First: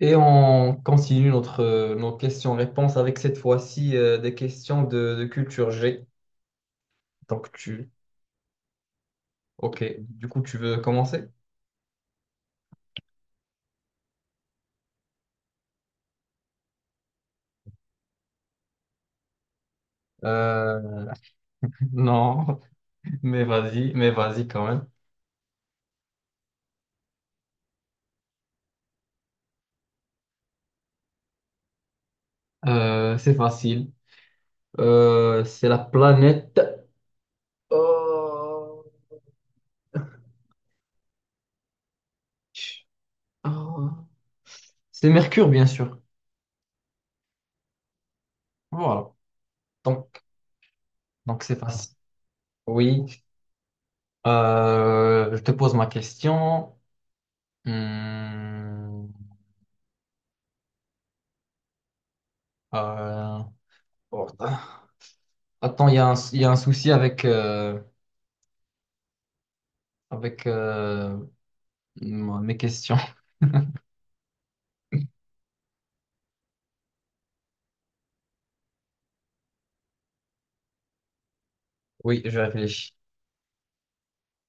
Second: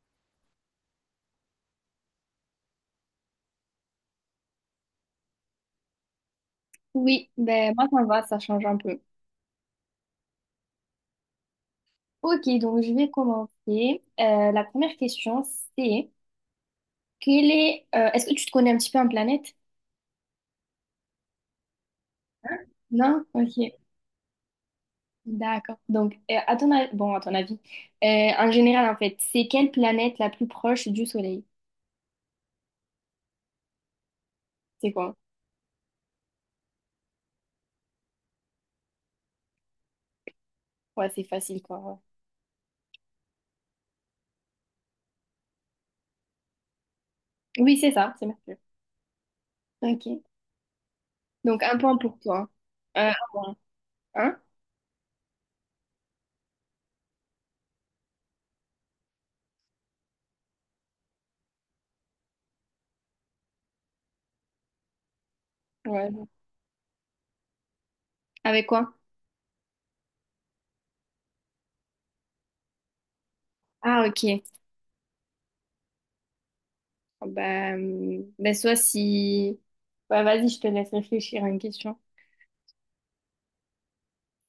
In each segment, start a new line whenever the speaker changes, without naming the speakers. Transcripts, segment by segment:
Et on continue nos questions-réponses avec cette fois-ci des questions de culture G.
Oui,
Donc
ben moi
tu,
ça me va, ça change un peu.
ok, du coup tu veux commencer?
Ok, donc je vais commencer. La première question, c'est est-ce que tu te connais un petit peu en planète?
Euh,
Hein?
non,
Non? Ok,
mais vas-y quand même.
d'accord. Donc, à ton avis, euh, en général, en fait, c'est quelle planète la plus proche du Soleil?
C'est facile.
C'est quoi?
C'est la planète. Oh,
Ouais, c'est facile, quoi. Ouais.
oh. C'est Mercure, bien sûr.
Oui, c'est ça, c'est Mercure.
Voilà.
Ok.
Donc, donc c'est
Donc, un
facile.
point pour toi. Un
Oui.
point. Hein?
Je te pose ma question. Hmm. Euh, oh. Attends, il y a
Ouais.
un, il y a un souci avec, euh,
Avec quoi?
avec euh, mes questions.
Ah, ok. Ah, bah, ben soit si. Bah, vas-y, je te laisse réfléchir à une question.
Oui, je réfléchis.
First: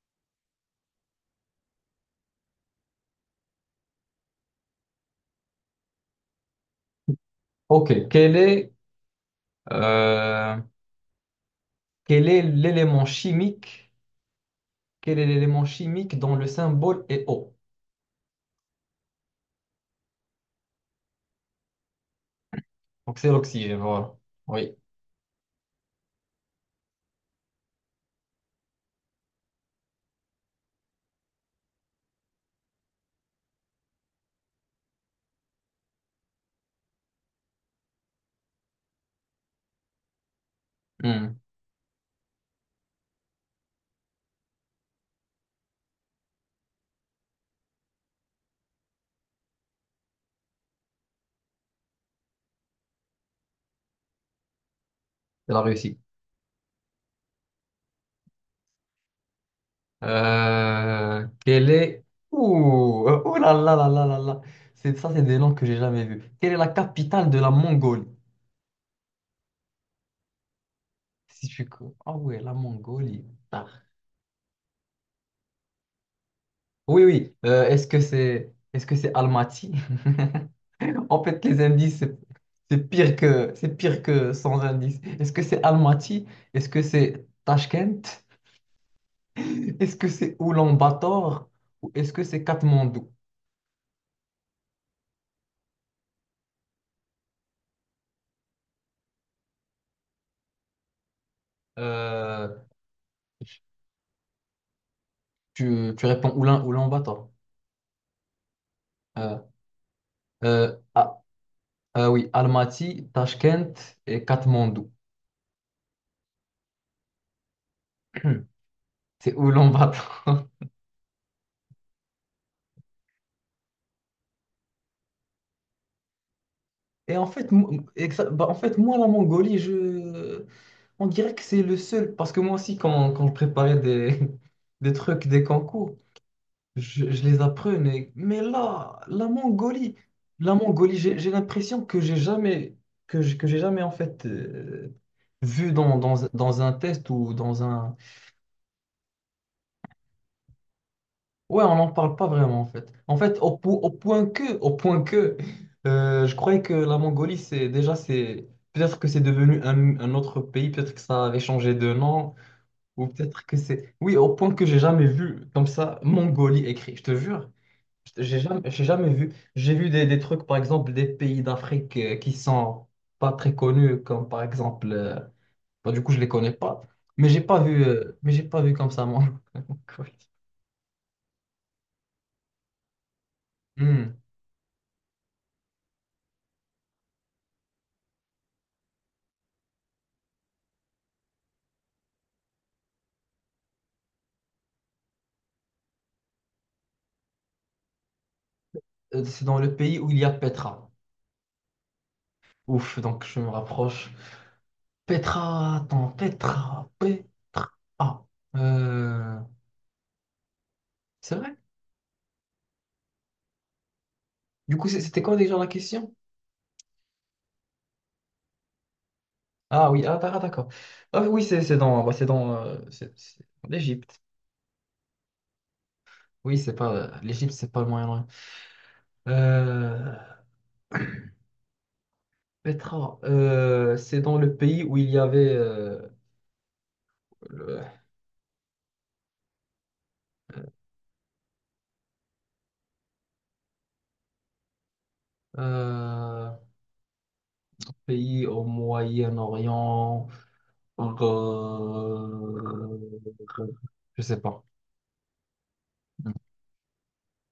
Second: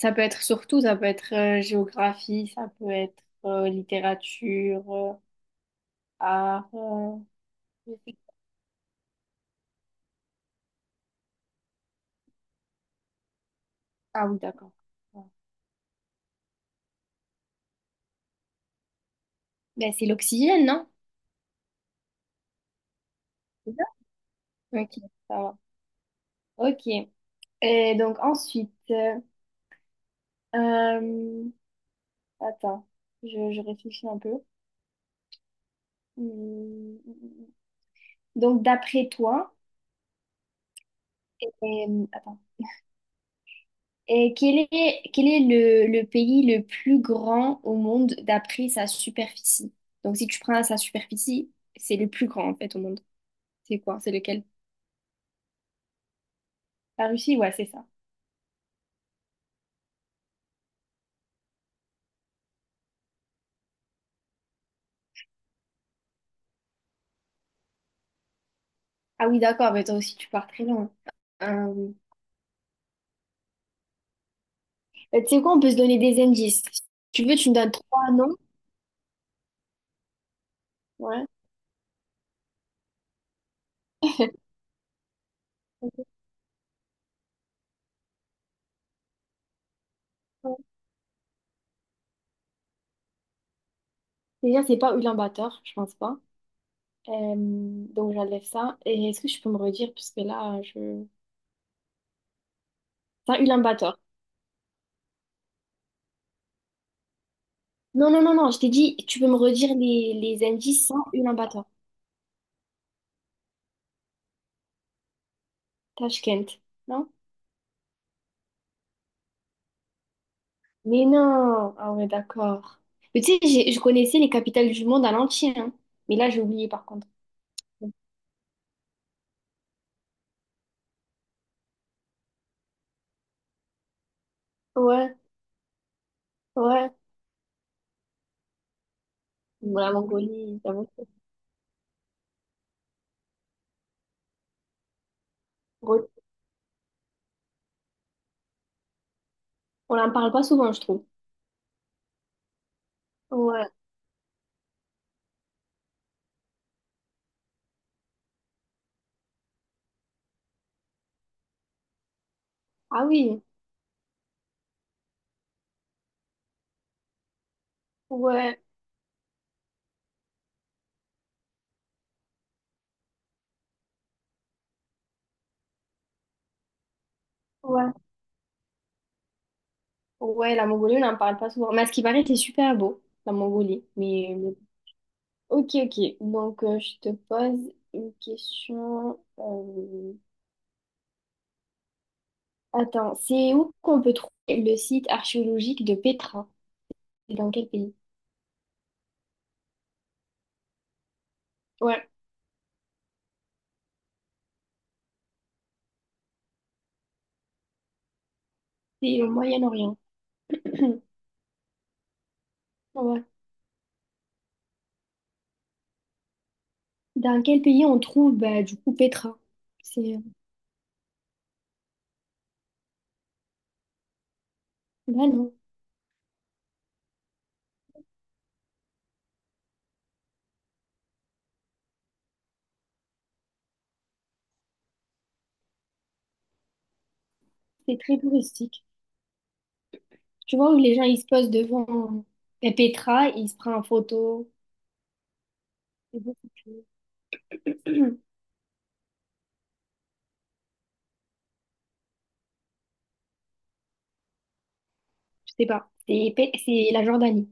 Ça peut être surtout, ça peut être géographie, ça peut être littérature, art. Je
Ok,
sais-
euh, quel est l'élément chimique,
Ah oui, d'accord.
quel
Ouais.
est l'élément chimique dont le symbole est O?
Ben, c'est l'oxygène, non?
Donc c'est
C'est
l'oxygène,
ça.
voilà. Oui,
Ok, ça va. Ok. Et donc ensuite, euh, attends, je réfléchis un peu. Hmm, hmm, hmm, hmm. Donc d'après toi,
Hmm,
et, attends. Et quel est le pays le plus grand au monde d'après sa superficie? Donc, si tu prends sa superficie, c'est le plus grand en fait au monde. C'est quoi? C'est lequel?
elle a réussi.
La Russie? Ouais, c'est ça.
Euh, quel est... Ouh, ouh là là là là là là. Ça, c'est des noms que j'ai jamais vus. Quelle est la capitale de la Mongolie?
Ah oui, d'accord, mais toi aussi, tu pars très loin.
Si tu...
Euh,
co- Ah ouais, la Mongolie. Ah.
tu sais quoi, on peut se donner des indices. Si
Oui,
tu
oui.
veux, tu me donnes trois noms.
Est-ce que c'est Almaty? En
Ouais.
fait, les indices, c'est pire que sans indice. Est-ce que c'est Almaty? Est-ce que c'est Tashkent? Est-ce que c'est Oulan-Bator? Ou est-ce que c'est Katmandou?
Déjà, c'est pas Ulaanbaatar, je pense pas. Donc, j'enlève ça. Et est-ce que je peux me redire? Parce que là, je.
Euh,
C'est pas Ulaanbaatar.
tu réponds Oulan-Bator.
Non, non, non, non, je t'ai dit, tu peux me
Euh,
redire les
euh,
indices sans
ah,
Ulaanbaatar,
oui, Almaty, Tashkent et Katmandou.
Tashkent, non?
C'est Oulan-Bator.
Mais non, ah ouais, d'accord. Mais tu sais, je connaissais les capitales du monde à l'entier, hein. Mais là, j'ai oublié par contre.
Et en fait, bah, en fait, moi, la Mongolie, je... on dirait que c'est le seul. Parce que moi aussi, quand je préparais des, des
Ouais,
trucs, des concours,
ouais.
je les apprenais. Mais là,
Bon, la
La
Mongolie, j'avoue
Mongolie,
que.
j'ai l'impression que j'ai jamais, que j'ai jamais en fait vu dans,
Re-
un test ou dans un.
On n'en parle pas souvent, je trouve.
Ouais, on n'en parle pas vraiment en fait. En fait,
Ouais.
au point que, je croyais que la Mongolie, c'est déjà, c'est peut-être que c'est devenu un autre pays, peut-être que ça avait changé de nom,
Ah
ou
oui,
peut-être que c'est, oui, au point que j'ai jamais vu comme ça Mongolie écrit. Je te jure,
ouais,
j'ai jamais vu. J'ai vu des trucs, par exemple, des pays d'Afrique qui sont pas très connus, comme par exemple, bah, du coup, je les connais pas, mais j'ai pas vu,
ouais.
mais j'ai pas vu comme ça Mongolie.
Ouais, la Mongolie, on n'en parle pas souvent. Mais à ce qui paraît, c'est super beau, la Mongolie.
Hmm.
Ok, ok. Donc, je te pose une question. Attends, c'est où qu'on peut trouver le site archéologique de Petra? C'est dans quel pays?
C'est dans le pays où il y a Petra.
Ouais,
Ouf, donc je me rapproche. Petra, attends, Petra, Petra. Ah,
c'est au
euh,
Moyen-Orient.
c'est vrai?
Ouais.
Du coup, c'était quoi déjà la question?
Dans quel pays on trouve, bah, du coup, Petra?
Ah oui,
C'est,
ah, ah, d'accord. Ah oui, c'est dans, bah, c'est dans, c'est dans l'Égypte.
bah non,
Oui, c'est pas l'Égypte, c'est pas le Moyen-Orient. Euh, Petra, c'est dans le pays où il y avait le
c'est très touristique. Tu vois où les gens ils se posent devant, Petra, ils se prennent en photo. C'est beau,
euh,
c'est tout.
pays au Moyen-Orient. Je sais pas.
Je sais pas. C'est la Jordanie.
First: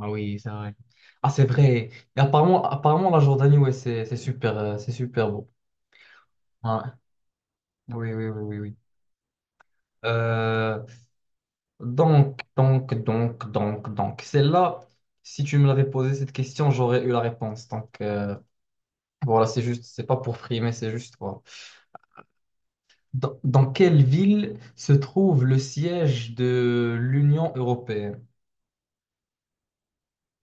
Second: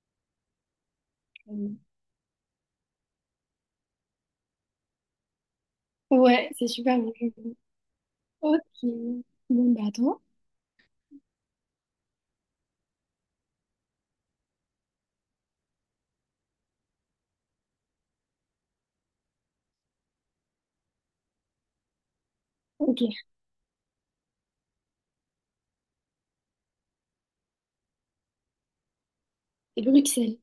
Ah oui, c'est vrai. Ah, c'est vrai. Et apparemment, apparemment, la Jordanie, ouais, c'est super beau.
Ouais, c'est
Ouais.
super bien.
Oui, oui, oui, oui,
Ok.
oui.
Bon, bah, attends.
Euh, donc, celle-là, si tu me l'avais posé cette question, j'aurais eu la réponse. Donc, voilà, c'est juste, c'est pas pour frimer, c'est juste, voilà.
Ok.
Dans quelle ville se trouve le siège de l'Union européenne?
C'est Bruxelles.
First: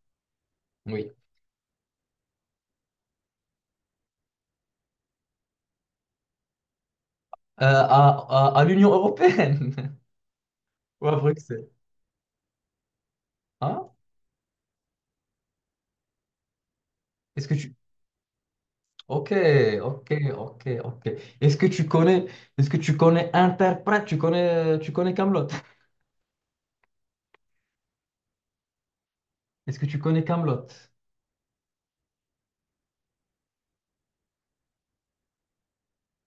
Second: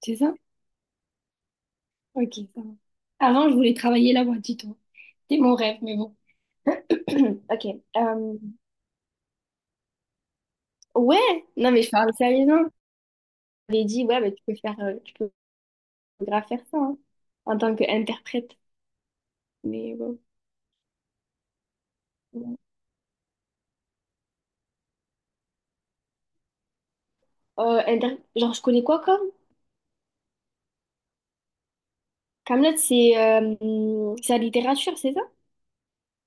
C'est ça?
Oui.
Ok, ça va. Avant, je voulais travailler là-bas, dis-toi. C'était mon rêve, mais bon. Ok. euh,
À l'Union européenne. Ouais, vrai que
ouais, non mais je parle sérieusement. J'avais
hein?
dit ouais, mais tu peux grave faire ça, hein,
Est-ce que
en
tu.
tant qu'interprète.
Ok,
Mais
ok,
bon.
ok, ok. Est-ce que tu connais.
Bon.
Est-ce que tu connais Interprète? Tu connais Kaamelott?
Genre je connais quoi comme?
Est-ce que tu connais Kaamelott?
Kaamelott, c'est la littérature, c'est ça?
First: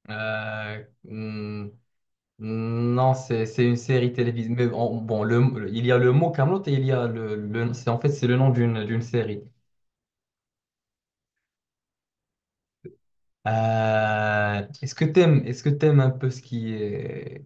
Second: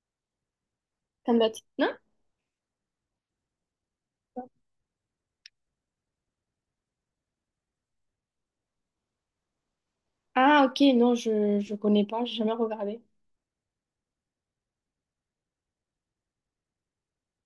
Euh,
Kaamelott,
hmm,
non?
non, c'est une série télévisée. Mais bon, il y a le mot Kaamelott et il y a c'est en fait c'est le nom d'une série.
Ah ok, non, je connais pas, j'ai jamais regardé.
Est-ce que t'aimes un peu ce qui est...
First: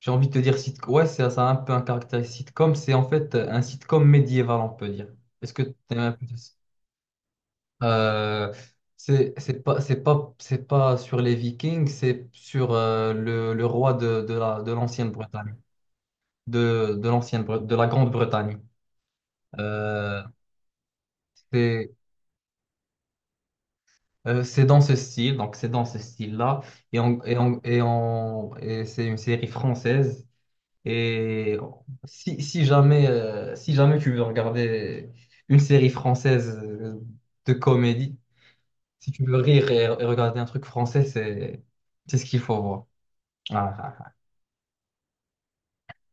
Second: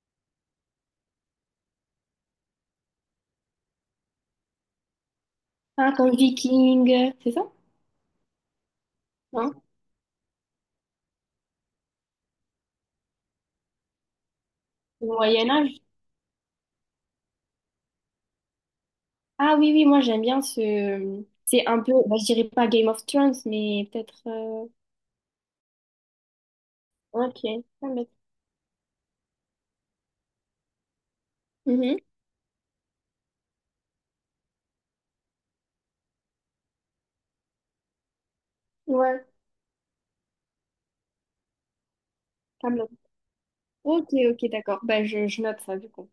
J'ai envie de te dire sitcom. Ouais, c'est ça a un peu un caractère sitcom. C'est en fait un sitcom médiéval, on peut dire. Est-ce que
Ah
t'aimes
comme
un peu ça?
Viking, c'est ça?
Euh, c'est c'est
Non?
pas c'est pas c'est pas sur les Vikings, c'est sur le roi de l'ancienne
Moyen
Bretagne,
Âge?
de la Grande-Bretagne.
Ah oui, oui, moi j'aime
Euh,
bien ce. C'est un peu,
c'est
bah, je dirais pas Game of Thrones, mais peut-être.
c'est dans ce style, donc c'est dans ce style-là
Ok. Hamlet.
et c'est une série française. Et
Mhm.
si jamais tu veux regarder une série française de comédie, si tu
Ouais,
veux rire et regarder un truc français, c'est ce qu'il faut voir.
Hamlet.
Ah, ah,
Ok,
ah.
ok, d'accord. Bah, je note ça, du coup.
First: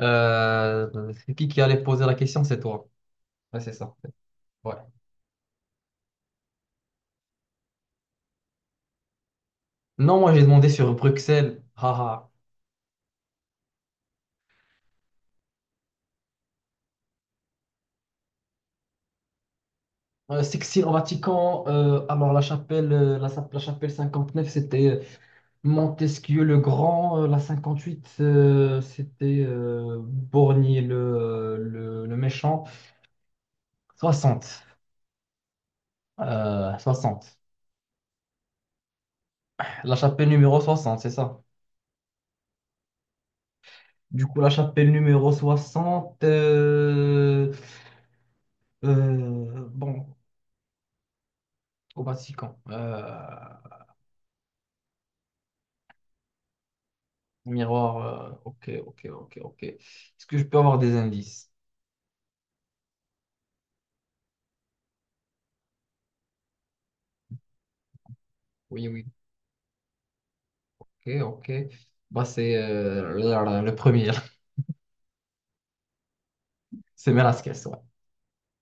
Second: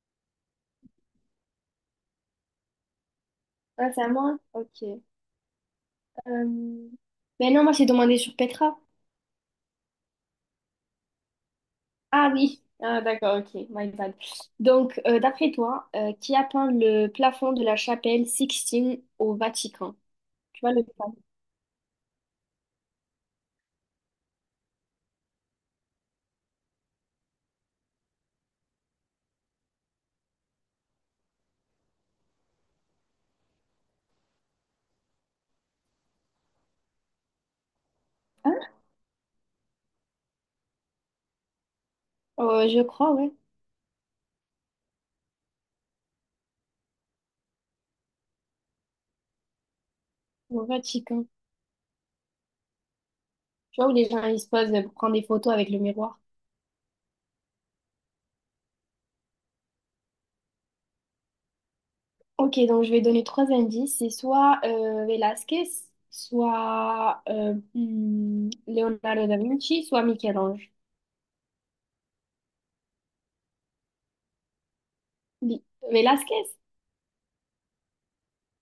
C'est qui allait poser la question? C'est toi. Ouais, c'est
Ah,
ça.
c'est à moi? Ok.
Ouais.
Ben non, moi j'ai demandé sur Petra.
Non, moi j'ai demandé sur Bruxelles. Haha.
Ah oui. Ah, d'accord, ok, my bad. Donc, d'après toi, qui a peint le plafond de la chapelle Sixtine au Vatican? Tu vois le
Sixtine au
plafond?
Vatican. Alors la chapelle, la chapelle 59, c'était Montesquieu le Grand, la 58, c'était Borgny le méchant. Soixante, 60.
Hein?
La chapelle numéro 60, c'est ça.
Je crois, ouais.
Du coup, la chapelle numéro 60, bon,
Au Vatican.
au Vatican.
Tu vois où les gens ils se posent pour prendre des photos avec le miroir?
Miroir, ok, ok, ok, ok. Est-ce que je peux avoir des indices?
Ok, donc je vais donner trois indices. C'est soit Velázquez, soit
Oui, oui,
Leonardo da Vinci, soit Michel-Ange.
ok, ok. Bah, c'est le premier,
Li- Velázquez?
c'est Velasquez, ouais.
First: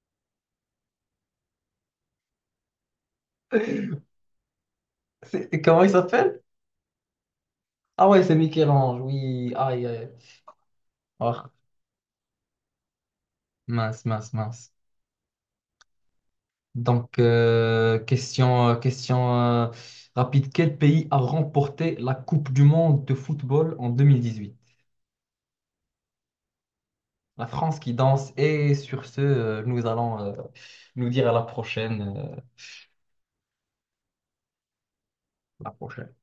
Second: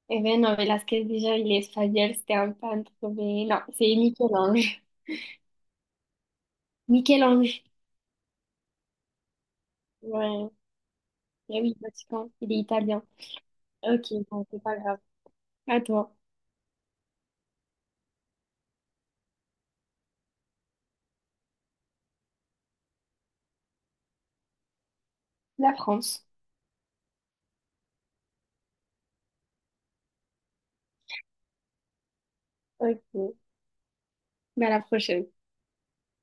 Eh ben non, Velázquez, déjà, il est espagnol, c'était un peintre, mais non, c'est Michel-Ange.
Comment il s'appelle?
Michel-Ange,
Ah ouais, c'est Michel-Ange, oui. Aïe, aïe.
ouais.
Oh,
Eh oui, Vatican, il est italien.
mince,
Ok,
mince,
bon, c'est
mince.
pas grave. À toi.
Donc, question rapide. Quel pays a remporté la Coupe du monde de football en 2018?
La France.
La France qui danse. Et sur ce, nous allons nous dire à la prochaine.
Ok, ben, à la prochaine.
À la prochaine.